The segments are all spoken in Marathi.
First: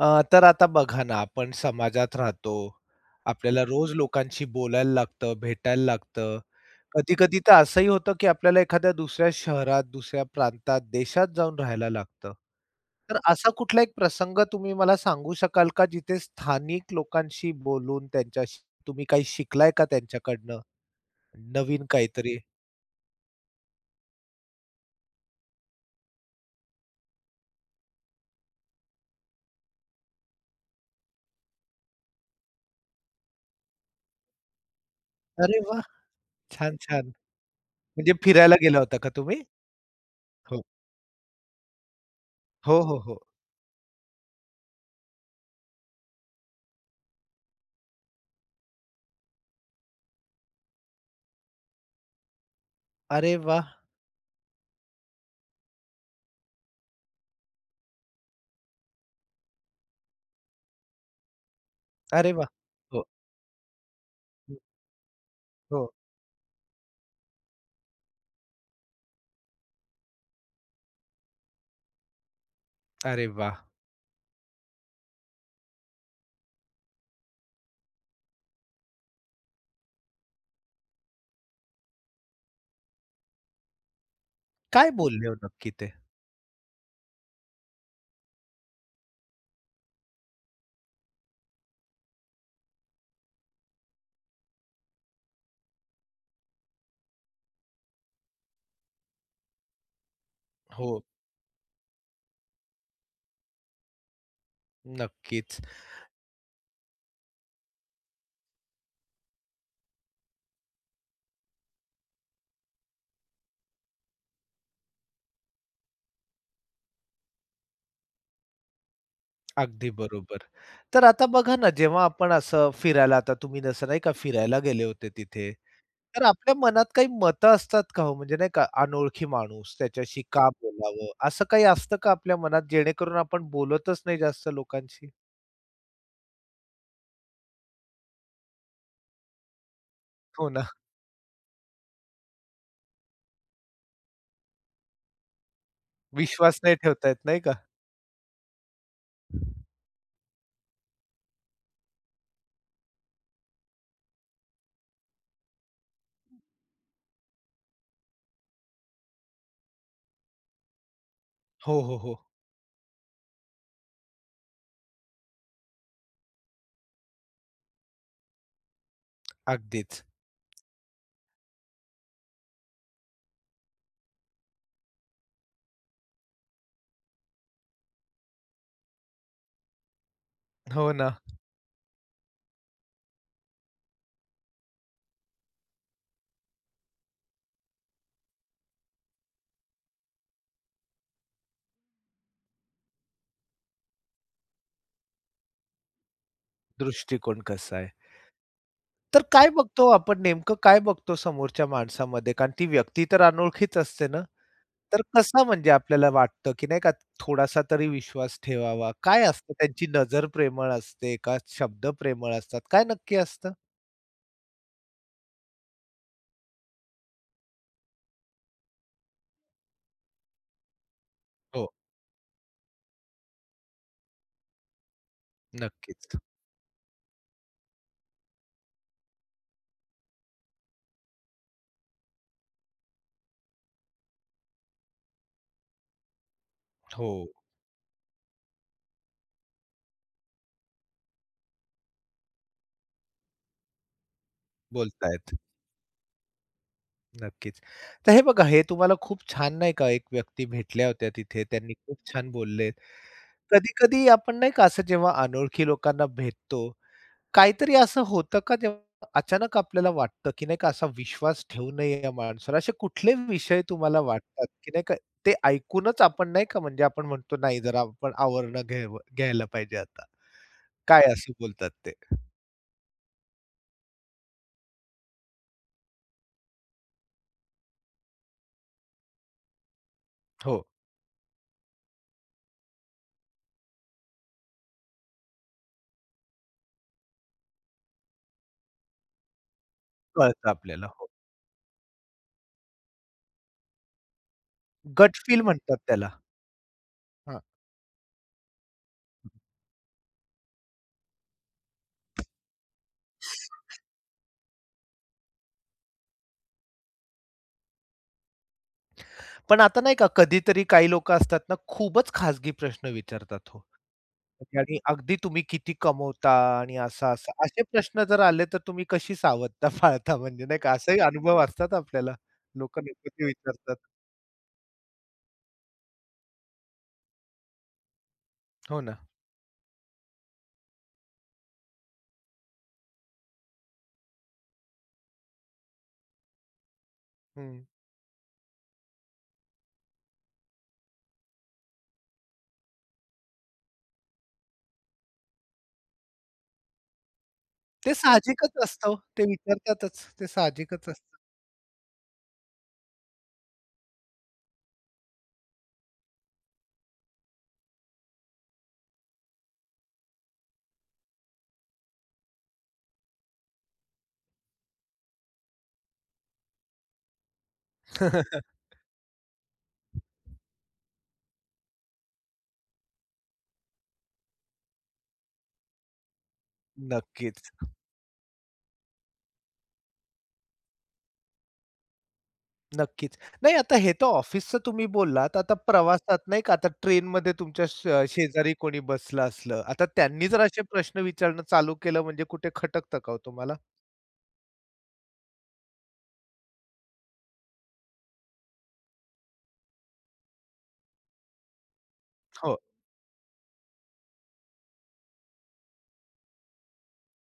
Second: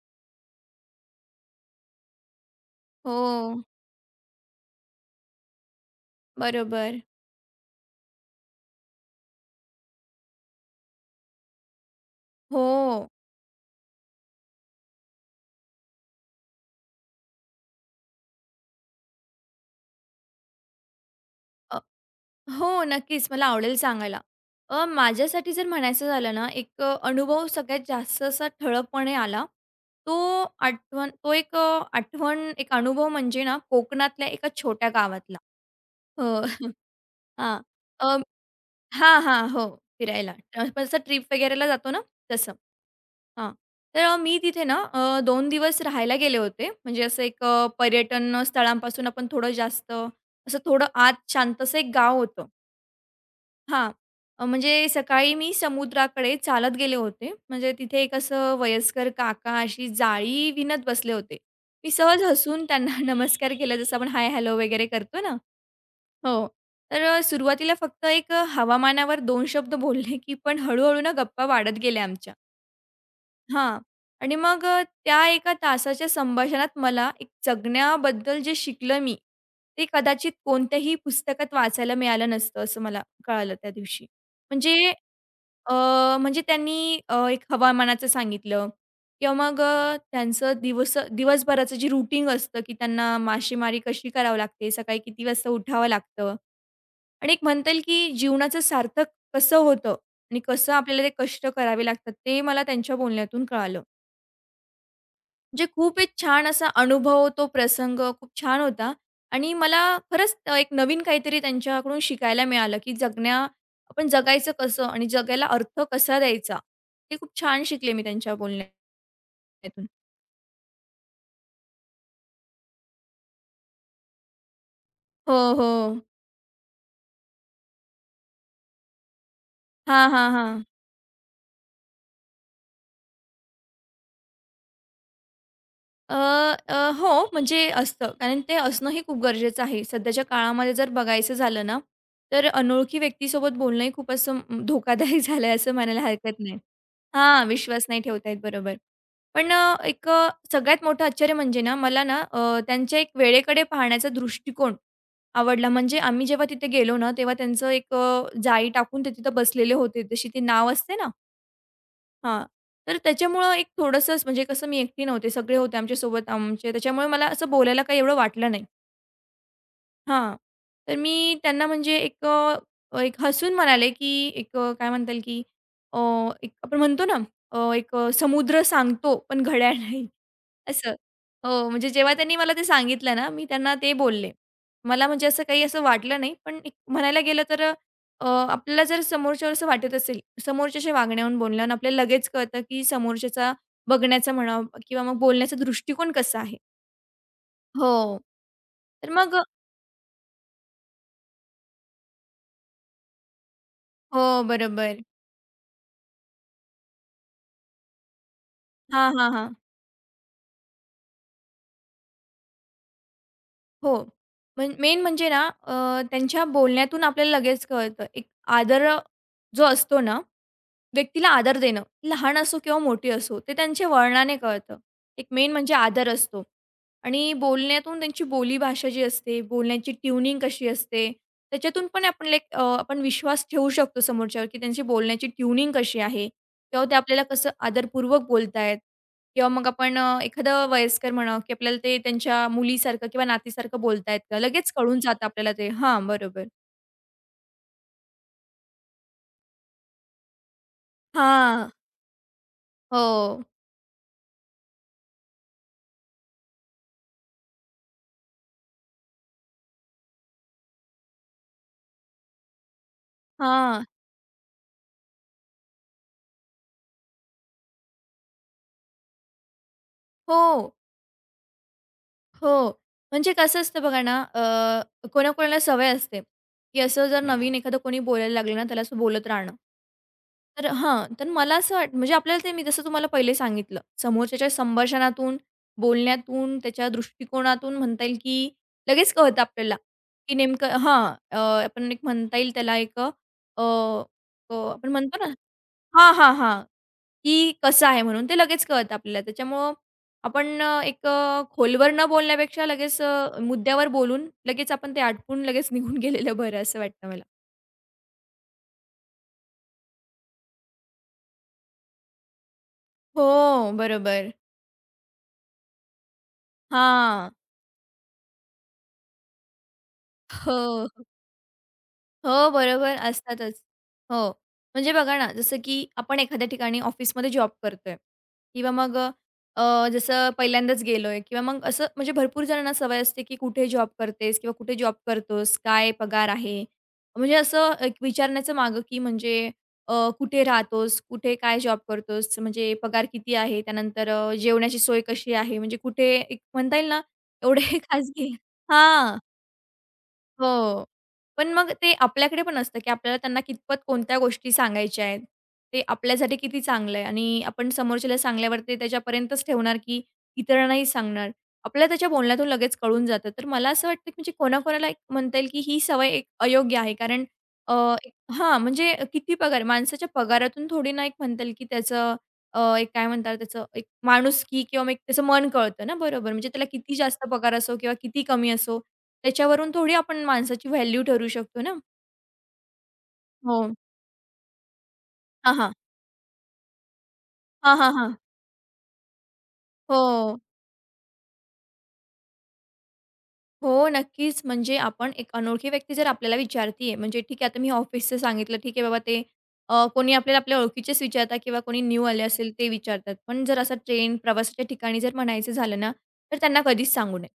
तर आता बघा ना, आपण समाजात राहतो. हो, आपल्याला रोज लोकांशी बोलायला लागतं, भेटायला लागतं. बरोबर. कधी-कधी तर असंही होतं, की आपल्याला एखाद्या दुसऱ्या शहरात, दुसऱ्या प्रांतात, देशात जाऊन राहायला लागतं. हो. तर असा कुठला एक प्रसंग तुम्ही मला सांगू शकाल का, जिथे स्थानिक लोकांशी बोलून त्यांच्याशी तुम्ही काही शिकलाय का त्यांच्याकडनं अ, नवीन काहीतरी? हो, नक्कीच मला आवडेल सांगायला. माझ्यासाठी जर म्हणायचं झालं ना, एक अनुभव सगळ्यात जास्त असा ठळकपणे आला. तो आठवण तो एक अ, आठवण एक अनुभव म्हणजे ना, कोकणातल्या एका छोट्या गावातला. अरे वाह! हो, छान, छान. हां. अ, म्हणजे फिरायला गेला होता का हां, तुम्ही? हां. हो, फिरायला. हो. आपण असं ट्रिप वगैरेला जातो ना, तसं. हो, हो, हो. हां. तर मी तिथे ना 2 दिवस राहायला गेले होते. म्हणजे असं एक पर्यटन स्थळांपासून आपण थोडं जास्त असं थोडं आत शांतसं एक गाव होतं. अरे वाह! हां. म्हणजे सकाळी मी समुद्राकडे चालत गेले होते. म्हणजे तिथे एक असं वयस्कर काका अशी जाळी विणत बसले होते. मी सहज अरे वाह! हसून त्यांना हो. नमस्कार केला, जसं आपण हाय, हॅलो वगैरे करतो ना, हो. हो. तर सुरुवातीला फक्त एक हवामानावर 2 शब्द बोलले, की पण हळू-हळू ना गप्पा वाढत गेल्या आमच्या. अरे वाह! हां. आणि मग त्या एका तासाच्या संभाषणात मला एक जगण्याबद्दल जे शिकलं मी, ते कदाचित कोणत्याही पुस्तकात वाचायला मिळालं नसतं असं मला कळालं त्या दिवशी. काय म्हणजे बोलले हो नक्की अ, ते? म्हणजे त्यांनी एक हवामानाचं सांगितलं किंवा मग त्यांचं दिवसभराचं जे रूटीन असतं, की त्यांना मासेमारी कशी करावं लागते, सकाळी किती वाजता उठावं लागतं. आणि एक म्हणता येईल की जीवनाचं सार्थक कसं होतं आणि कसं आपल्याला हो, ते कष्ट करावे लागतात, ते मला त्यांच्या बोलण्यातून कळालं. नक्कीच. म्हणजे खूप एक छान असा अनुभव, तो प्रसंग खूप छान होता आणि मला खरंच एक नवीन काहीतरी त्यांच्याकडून शिकायला मिळालं, की आपण जगायचं कसं आणि जगाला अर्थ कसा द्यायचा. ते खूप छान शिकले मी त्यांच्या बोलण्यातून. अगदी बरोबर. तर आता बघा ना, जेव्हा आपण असं फिरायला आता तुम्ही जसं नाही का फिरायला गेले होते हो, तिथे, हो. तर आपल्या मनात काही मतं असतात का हो? म्हणजे नाही का अनोळखी माणूस, हां, त्याच्याशी हां, का हां. बोलावं? असं काही असतं का आपल्या मनात जेणेकरून आपण बोलतच नाही जास्त लोकांशी? अ, अ, हो, म्हणजे असतं. कारण ते असणं हे खूप गरजेचं आहे. सध्याच्या हो ना. काळामध्ये जर बघायचं झालं ना, तर अनोळखी व्यक्तीसोबत बोलणंही खूप असं धोकादायक झालंय असं म्हणायला हरकत नाही. विश्वास नाही ठेवता नाही हां, का? विश्वास नाही ठेवता येत, बरोबर. पण एक सगळ्यात मोठं आश्चर्य म्हणजे ना, मला ना त्यांच्या एक वेळेकडे पाहण्याचा दृष्टिकोन आवडला. म्हणजे आम्ही जेव्हा तिथे गेलो ना, तेव्हा त्यांचं एक जाळी टाकून ते तिथं बसलेले होते. जशी ते नाव असते ना. हो, हो, हो. हां. तर त्याच्यामुळं एक थोडंसंच म्हणजे कसं मी एकटी नव्हते, सगळे होते आमच्यासोबत आमचे. त्याच्यामुळे मला असं बोलायला काही एवढं वाटलं नाही. अगदीच. हां. तर मी त्यांना म्हणजे एक हसून म्हणाले, की काय म्हणता येईल, की अ, एक आपण म्हणतो ना, एक समुद्र सांगतो पण घड्याळ नाही हो असं. ना. हो, म्हणजे जेव्हा त्यांनी मला ते सांगितलं ना, मी त्यांना ते बोलले. मला म्हणजे असं काही असं वाटलं नाही, पण एक म्हणायला गेलं तर अ, अ, आपल्याला जर समोरच्यावर असं वाटत असेल, समोरच्याशी वागण्याहून बोलण्याहून आपल्याला लगेच कळतं, की समोरच्याचा बघण्याचा म्हणा किंवा मग बोलण्याचा दृष्टिकोन कसा आहे. दृष्टिकोन कसा आहे? हो, तर तर मग काय बघतो आपण नेमकं काय बघतो समोरच्या माणसामध्ये? कारण ती व्यक्ती तर अनोळखीच असते हो, ना. तर बरोबर. कसा म्हणजे आपल्याला वाटतं, की नाही का थोडासा तरी विश्वास ठेवावा. हां, काय हां, असतं हां. त्यांची नजर प्रेमळ असते का शब्द प्रेमळ असतात? काय नक्की असतं? हो. मेन म्हणजे ना, त्यांच्या बोलण्यातून आपल्याला लगेच कळतं. एक आदर जो असतो ना, व्यक्तीला आदर हो, देणं, लहान असो किंवा मोठी असो, ते त्यांच्या वळणाने कळतं. एक मेन म्हणजे आदर नक्कीच. असतो आणि बोलण्यातून त्यांची बोलीभाषा जी असते, बोलण्याची ट्यूनिंग कशी असते, त्याच्यातून पण आपण विश्वास ठेवू शकतो समोरच्यावर, की त्यांची बोलण्याची ट्यूनिंग कशी आहे किंवा ते हो, आपल्याला कसं आदरपूर्वक बोलतायत. किंवा मग आपण एखादं वयस्कर म्हणा, की आपल्याला ते त्यांच्या मुलीसारखं किंवा नातीसारखं बोलतायत का? लगेच कळून जातं बोलतायत. आपल्याला ते. हां, बरोबर. नक्कीच. तर हे बघा हे तुम्हाला खूप छान नाही का एक व्यक्ती भेटल्या होत्या तिथे हां. त्यांनी खूप छान बोलले. हो. कधी-कधी आपण नाही का असं जेव्हा अनोळखी लोकांना भेटतो, काहीतरी असं होतं का जेव्हा अचानक आपल्याला वाटतं, की नाही का असा विश्वास ठेवू नये या माणसावर. असे कुठले विषय हां. तुम्हाला वाटतात, की नाही का ते ऐकूनच आपण नाही का म्हणजे आपण म्हणतो नाही जरा आपण आवरणं घ्यायला पाहिजे आता. हो. काय असं बोलतात ते? हो. म्हणजे कसं असतं बघा ना, कोणाकोणाला सवय असते, की असं जर नवीन एखादं कोणी बोलायला लागलं ना, त्याला असं बोलत राहणं. हो, तर हां, तर मला असं म्हणजे आपल्याला ते मी जसं तुम्हाला पहिले सांगितलं, समोरच्याच्या संभाषणातून, बोलण्यातून, त्याच्या दृष्टिकोनातून म्हणता येईल, की लगेच कळतं आपल्याला, की कळतं नेमकं आपल्याला. हो. आपण एक म्हणता येईल त्याला एक अ, अ, आपण गट म्हणतो ना. फील म्हणतात त्याला. हां, हां, हां. हां. की कसं आहे म्हणून ते लगेच कळतं आपल्याला. त्याच्यामुळं आपण एक खोलवर न बोलण्यापेक्षा लगेच मुद्द्यावर बोलून लगेच आपण ते आटपून लगेच निघून गेलेलं बरं असं वाटतं मला. पण आता नाही का कधीतरी काही लोक असतात ना, खूपच खाजगी प्रश्न विचारतात हो. हो, बरोबर. आणि अगदी तुम्ही किती कमवता आणि हां. असा-असा. असे प्रश्न जर आले तर तुम्ही कशी सावधता पाळता म्हणजे नाही का हो. असेही अनुभव असतात आपल्याला. हो, लोक बरोबर नको ते असतातच. विचारतात. हो. म्हणजे बघा ना, जसं की आपण एखाद्या ठिकाणी ऑफिसमध्ये जॉब करतोय किंवा हो मग ना. अ, अ, जसं पहिल्यांदाच गेलोय किंवा मग असं म्हणजे भरपूर जणांना सवय असते, की कुठे जॉब करतेस किंवा कुठे जॉब करतोस? काय पगार आहे? म्हणजे हं. असं एक विचारण्याचं मागं, की म्हणजे अ, कुठे राहतोस? कुठे काय जॉब करतोस? म्हणजे पगार किती आहे? त्यानंतर जेवणाची सोय कशी आहे? म्हणजे कुठे एक म्हणता येईल ना, एवढे ते खाजगी. साहजिकच असतं हो. हां. ते विचारतातच. ते हो. साहजिकच असतं. पण मग ते आपल्याकडे पण असतं, की आपल्याला त्यांना कितपत कोणत्या गोष्टी सांगायच्या आहेत. ते आपल्यासाठी किती चांगलं आहे आणि आपण समोरच्याला सांगल्यावर ते त्याच्यापर्यंतच ठेवणार, की इतरांनाही सांगणार. आपल्याला त्याच्या बोलण्यातून लगेच कळून जातं. तर मला असं वाटतं, की म्हणजे कोणाकोणाला एक म्हणता येईल, की ही सवय एक अयोग्य आहे. कारण अ, म्हणजे किती पगार माणसाच्या पगारातून थोडी ना एक म्हणता येईल, की त्याचं एक काय म्हणतात त्याचं एक माणुसकी किंवा मग एक त्याचं मन कळतं ना, बरोबर. म्हणजे त्याला किती जास्त नक्कीच. पगार असो किंवा किती कमी असो, त्याच्यावरून थोडी आपण माणसाची व्हॅल्यू ठरवू शकतो ना. नक्कीच. नाही हो. आता हे तर ऑफिसचं तुम्ही बोललात. हां, आता हां. प्रवासात नाही का आता ट्रेनमध्ये तुमच्या हां, हां, हां. शेजारी कोणी बसलं असलं. आता त्यांनी हो. जर असे प्रश्न विचारणं चालू केलं म्हणजे कुठे खटकतं का हो तुम्हाला? हो, नक्कीच. म्हणजे आपण एक अनोळखी व्यक्ती जर आपल्याला विचारतीये म्हणजे ठीक आहे, आता मी ऑफिसचं सांगितलं, ठीक आहे बाबा, ते कोणी आपल्याला आपल्या ओळखीचेच विचारतात किंवा कोणी न्यू आले असेल हो, ते विचारतात. पण जर असा ट्रेन, प्रवासाच्या ठिकाणी जर म्हणायचं झालं ना, तर त्यांना कधीच सांगू नये.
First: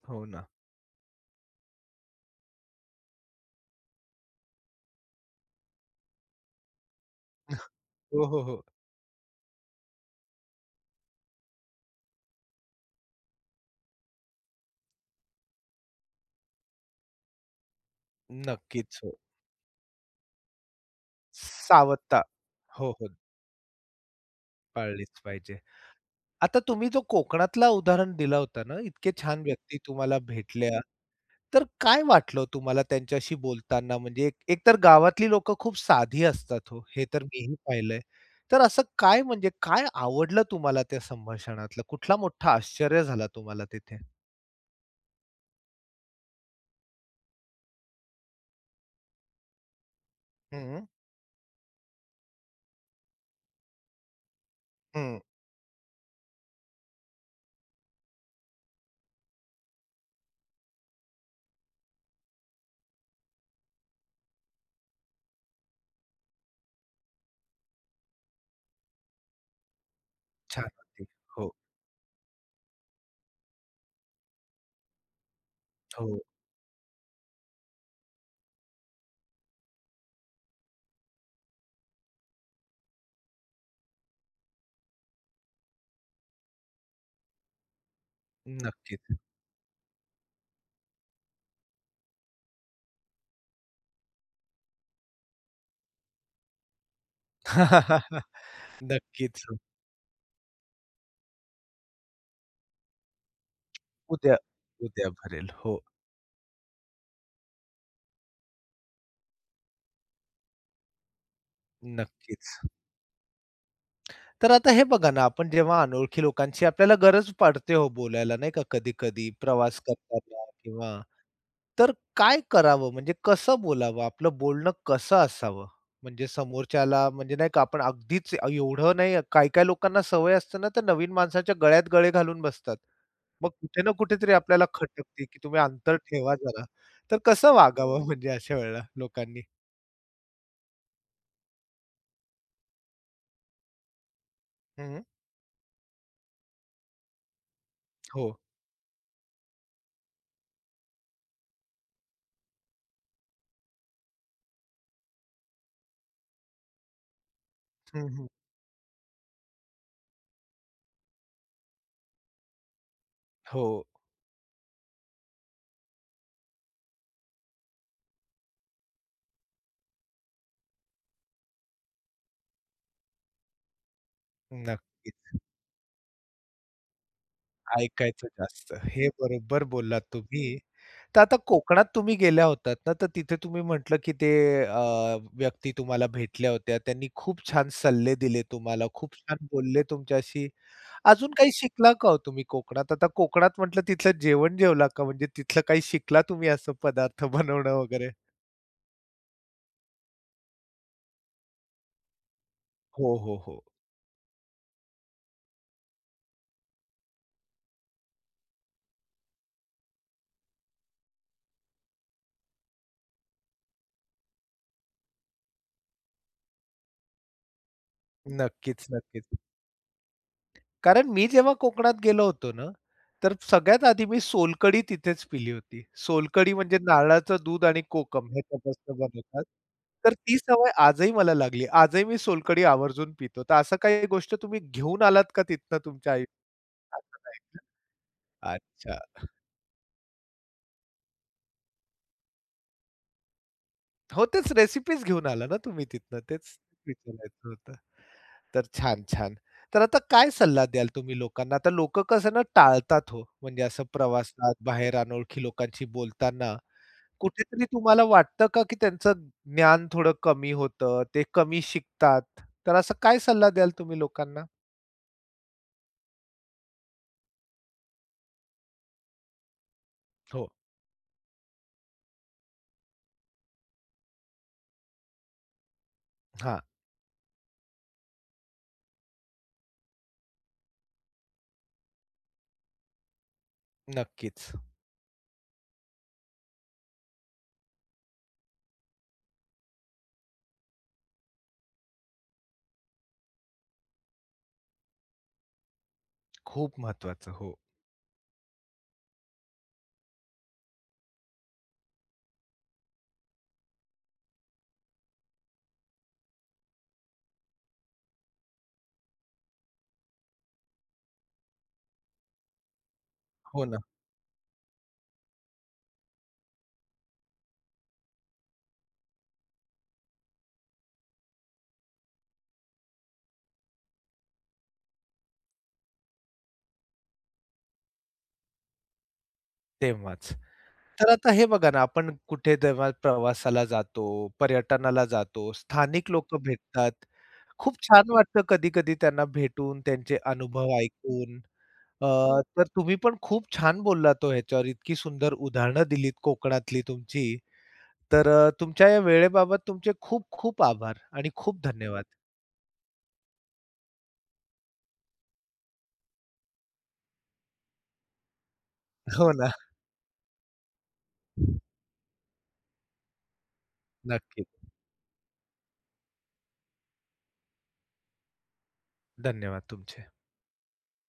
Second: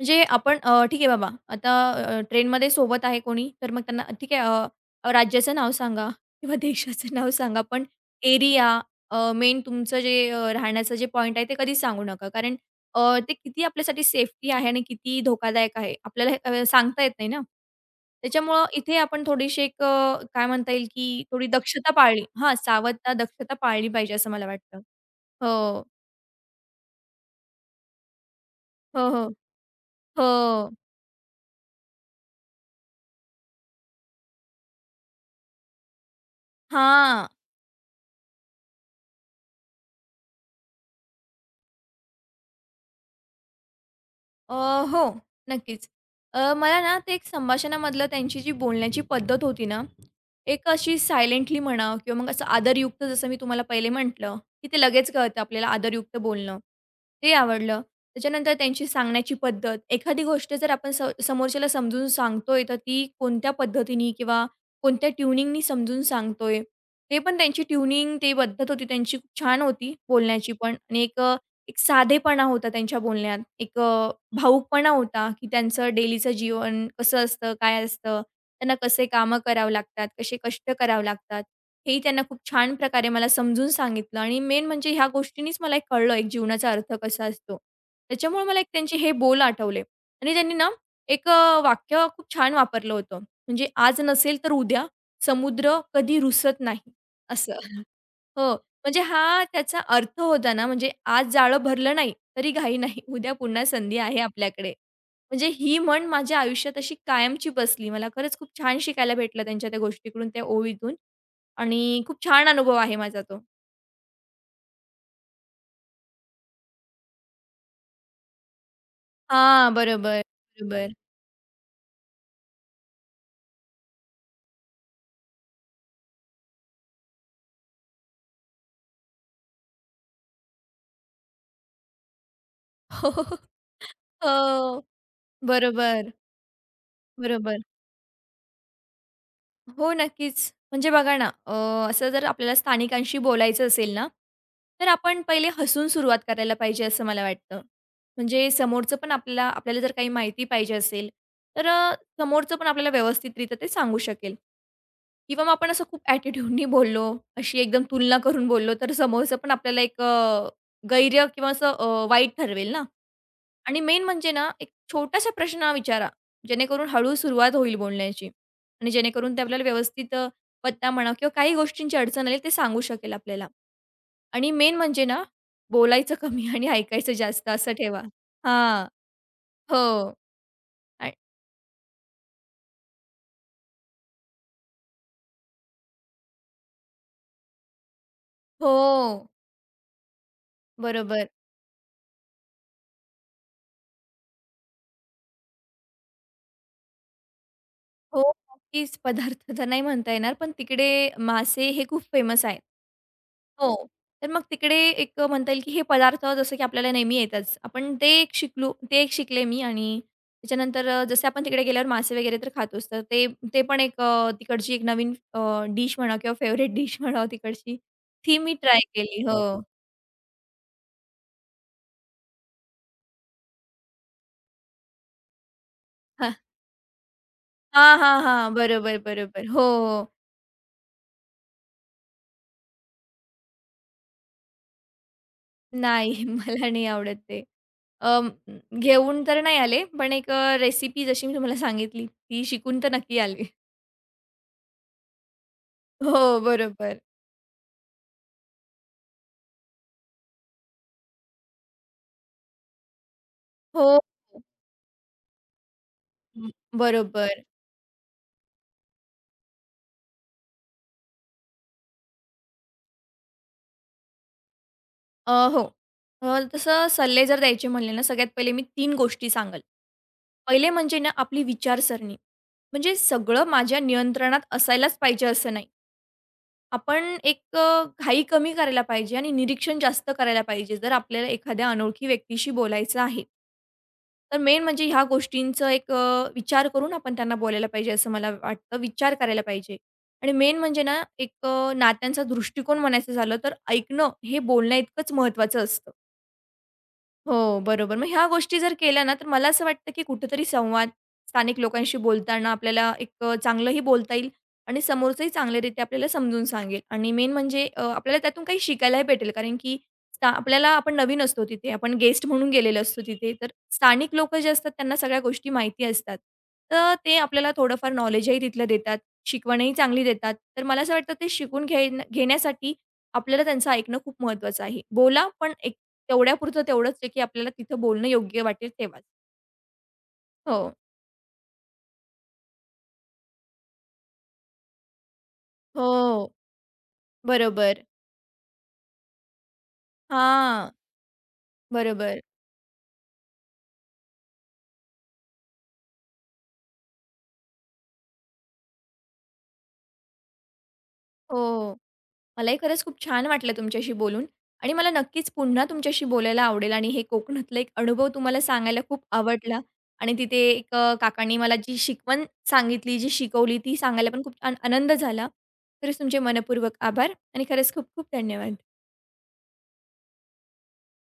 म्हणजे हो ना. आपण ठीक आहे बाबा, आता ट्रेनमध्ये सोबत आहे कोणी, तर मग त्यांना ठीक आहे, अ, अ, राज्याचं नाव सांगा किंवा देशाचं नाव सांगा, पण हो, हो, हो. एरिया, मेन तुमचं जे राहण्याचं जे पॉइंट आहे, ते कधीच सांगू नका. कारण अ, ते किती आपल्यासाठी सेफ्टी आहे आणि किती धोकादायक आहे, आपल्याला हे सांगता येत नाही ना. त्याच्यामुळं इथे नक्कीच हो. आपण थोडीशी एक काय म्हणता येईल, की थोडी दक्षता पाळली, सावधता. हां, हो, हो. सावधता, दक्षता पाळली पाहिजे असं मला वाटतं. पाळलीच पाहिजे. हो. आता तुम्ही जो कोकणातला उदाहरण दिला होता ना, हो, इतके हो. छान व्यक्ती तुम्हाला हो. भेटल्या. तर काय वाटलं तुम्हाला त्यांच्याशी बोलताना? म्हणजे एक एकतर गावातली लोकं खूप साधी असतात हो, हे तर हां. मीही पाहिलंय. तर असं काय म्हणजे काय आवडलं तुम्हाला त्या संभाषणातलं? कुठला मोठा आश्चर्य झाला तुम्हाला तिथे? अ, हो, नक्कीच. मला ना ते एक संभाषणामधलं त्यांची जी बोलण्याची पद्धत होती ना, एक हं, अशी सायलेंटली म्हणा किंवा मग असं आदरयुक्त जसं मी तुम्हाला पहिले म्हटलं, की ते लगेच हं. कळतं आपल्याला आदरयुक्त बोलणं. ते आवडलं. त्याच्यानंतर त्यांची सांगण्याची पद्धत. एखादी गोष्ट जर आपण समोरच्याला समजून सांगतोय, तर ती कोणत्या पद्धतीने किंवा कोणत्या ट्युनिंगनी समजून सांगतोय. ते पण त्यांची ट्युनिंग, ती पद्धत होती त्यांची खूप छान होती बोलण्याची छान पण, आणि होती. एक अ, हो, एक साधेपणा होता त्यांच्या बोलण्यात. एक भावूकपणा होता, की त्यांचं हो. डेलीचं जीवन कसं असतं, काय असतं, त्यांना कसे कामं करावं लागतात, कसे कष्ट करावे लागतात. हे ही त्यांना खूप छान प्रकारे मला समजून सांगितलं, आणि मेन म्हणजे ह्या गोष्टींनीच मला एक कळलं, एक जीवनाचा अर्थ कसा असतो. त्याच्यामुळे मला एक त्यांचे हे नक्कीच. बोल आठवले आणि त्यांनी ना एक वाक्य खूप छान वापरलं होतं. म्हणजे आज नसेल तर उद्या समुद्र कधी रुसत नाही असं. हो, म्हणजे नक्कीच. हा हो. त्याचा अर्थ होता ना, म्हणजे आज जाळं भरलं नाही, तरी घाई नाही. उद्या पुन्हा संधी आहे उद्या आपल्याकडे. उद्या म्हणजे भरेल. ही हो, म्हण माझ्या आयुष्यात अशी कायमची बसली. मला खरंच खूप छान शिकायला भेटलं त्यांच्या त्या गोष्टीकडून, त्या ओवीतून, आणि खूप छान नक्कीच. अनुभव आहे माझा तो. तर आता हे बघा ना, आपण जेव्हा अनोळखी लोकांची आपल्याला गरज पडते हो बोलायला नाही का कधी-कधी हां, प्रवास बरोबर, करताना बरोबर. किंवा तर काय करावं? म्हणजे कसं बोलावं? आपलं बोलणं कसं असावं? म्हणजे समोरच्याला म्हणजे नाही का आपण अगदीच एवढं नाही काय काय लोकांना सवय असते ना, तर नवीन माणसाच्या गळ्यात गळे घालून बसतात. हो. मग कुठे ना कुठेतरी आपल्याला हो. खटकते, की तुम्ही अंतर बरोबर, ठेवा जरा. तर कसं बरोबर. वागावं म्हणजे अशा वेळेला लोकांनी? हो, नक्कीच. म्हणजे बघा ना, असं जर आपल्याला स्थानिकांशी बोलायचं असेल ना, तर हं. आपण पहिले हसून सुरुवात करायला पाहिजे असं मला वाटतं. हो. म्हणजे समोरचं पण आपल्याला आपल्याला जर काही माहिती पाहिजे असेल, तर समोरचं पण आपल्याला व्यवस्थितरित्या ते सांगू शकेल किंवा मग आपण असं खूप ॲटिट्यूडनी बोललो, अशी एकदम हं, तुलना हं. करून बोललो, तर समोरचं पण आपल्याला एक गैर किंवा असं वाईट ठरवेल ना. हो. आणि मेन म्हणजे ना, एक छोटासा प्रश्न विचारा, जेणेकरून हळू सुरुवात होईल बोलण्याची आणि जेणेकरून ते आपल्याला व्यवस्थित पत्ता म्हणा किंवा काही गोष्टींची अडचण आली ते सांगू शकेल आपल्याला. आणि मेन म्हणजे ना, नक्कीच. बोलायचं कमी आणि ऐकायचं जास्त असं ठेवा. ऐकायचं जास्त. हां. हे बरोबर बोललात हो. तुम्ही. आ तर आता कोकणात तुम्ही गेल्या होतात ना, तर तिथे तुम्ही म्हटलं, की ते व्यक्ती तुम्हाला भेटल्या होत्या. त्यांनी खूप छान सल्ले दिले हो. तुम्हाला, खूप छान बोलले तुमच्याशी. बरोबर. अजून काही शिकला का हो तुम्ही कोकणात? आता कोकणात म्हटलं तिथलं जेवण जेवला का? म्हणजे तिथलं काही शिकला तुम्ही असं पदार्थ बनवणं वगैरे? हो, नक्कीच. पदार्थ तर नाही म्हणता येणार, पण तिकडे मासे हे खूप फेमस आहे. हो, हो, हो. हो. तर मग तिकडे एक म्हणता येईल की हे पदार्थ जसं की आपल्याला नेहमी येतच. आपण ते एक शिकले मी, आणि त्याच्यानंतर जसे आपण तिकडे गेल्यावर मासे वगैरे तर खातोच. तर ते ते पण एक तिकडची एक नवीन डिश म्हणा किंवा फेव्हरेट डिश म्हणा तिकडची, ती मी ट्राय नक्कीच, केली. नक्कीच. हो. कारण मी जेव्हा कोकणात गेलो होतो ना, तर सगळ्यात आधी मी सोलकढी तिथेच पिली होती. हां. सोलकढी म्हणजे नारळाचं दूध आणि हां, हां, कोकम हां. ह्याच्यापासून बरोबर, बनवतात. बरोबर. हो, हो. तर ती सवय आजही मला लागली. आजही मी सोलकढी आवर्जून पितो. तर असं काही गोष्ट तुम्ही घेऊन आलात का तिथनं तुमच्या नाही, मला नाही आयुष्यात आवडत असं काही ते. अं, का? अच्छा. घेऊन तर नाही आले, पण एक रेसिपी जशी मी तुम्हाला सांगितली, ती शिकून तर नक्की आली. हो, तेच रेसिपीज घेऊन आला ना तुम्ही तिथनं. हो, तेच बरोबर. विचारायचं होतं. तर छान, छान. तर आता काय सल्ला द्याल तुम्ही लोकांना? आता लोकं कसं ना टाळतात हो, म्हणजे असं हो. प्रवासात बाहेर अनोळखी लोकांशी हं, बोलताना. बरोबर. कुठेतरी तुम्हाला वाटतं का, की त्यांचं ज्ञान थोडं कमी होतं, ते कमी शिकतात. तर असा काय सल्ला द्याल तुम्ही लोकांना? हो. तसं सल्ले जर द्यायचे म्हणले ना, सगळ्यात पहिले मी 3 गोष्टी सांगेल. हो. पहिले म्हणजे ना, आपली विचारसरणी. म्हणजे सगळं माझ्या नियंत्रणात असायलाच पाहिजे असं नाही. हां, आपण एक घाई कमी करायला पाहिजे आणि निरीक्षण जास्त करायला पाहिजे, जर आपल्याला एखाद्या अनोळखी व्यक्तीशी बोलायचं आहे. तर नक्कीच. मेन म्हणजे ह्या गोष्टींचं एक विचार करून आपण त्यांना बोलायला पाहिजे, असं मला वाटतं. विचार करायला पाहिजे, आणि मेन म्हणजे ना, एक नात्यांचा दृष्टिकोन म्हणायचं झालं, तर ऐकणं हे बोलण्याइतकंच महत्त्वाचं असतं. खूप महत्वाचं. हो. हो, बरोबर. मग ह्या गोष्टी जर केल्या ना, तर मला असं वाटतं, की कुठेतरी संवाद स्थानिक लोकांशी बोलताना आपल्याला एक चांगलंही बोलता येईल आणि समोरचंही चांगल्यारीत्या आपल्याला समजून सांगेल आणि मेन म्हणजे आपल्याला त्यातून काही शिकायलाही भेटेल. कारण की स्था आपल्याला आपण नवीन असतो तिथे, आपण गेस्ट म्हणून गेलेलो असतो तिथे. तर हो ना, स्थानिक लोकं जे असतात, त्यांना सगळ्या गोष्टी माहिती असतात. तर ते आपल्याला थोडंफार नॉलेजही तिथलं देतात, शिकवणही चांगली देतात. तर मला असं वाटतं, ते शिकून घेण्यासाठी आपल्याला त्यांचं ऐकणं खूप महत्त्वाचं आहे. बोला, पण तेवढ्यापुरतं, तेवढंच आहे, की आपल्याला तिथं बोलणं योग्य वाटेल तेव्हाच. तेव्हाच. हो, तर आता हे बघा ना, आपण कुठे जेव्हा प्रवासाला जातो, पर्यटनाला जातो, स्थानिक हो. लोकं भेटतात. खूप बरोबर. छान वाटतं कधी-कधी त्यांना भेटून, त्यांचे अनुभव हां. ऐकून. बरोबर. अ, तर तुम्ही पण खूप छान बोललात हो ह्याच्यावर. इतकी सुंदर उदाहरणं दिलीत कोकणातली तुमची. तर तुमच्या या वेळेबाबत तुमचे खूप खूप आभार आणि खूप हो. धन्यवाद. मलाही खरंच खूप छान वाटलं तुमच्याशी बोलून आणि मला नक्कीच पुन्हा तुमच्याशी बोलायला आवडेल आणि हे कोकणातला एक अनुभव तुम्हाला सांगायला खूप हो ना. आवडला आणि तिथे एक काकांनी मला जी शिकवण सांगितली, जी शिकवली ती सांगायला पण खूप छान नक्कीच. आनंद झाला. खरंच तुमचे मनःपूर्वक आभार आणि खरंच खूप खूप धन्यवाद. धन्यवाद तुमचे.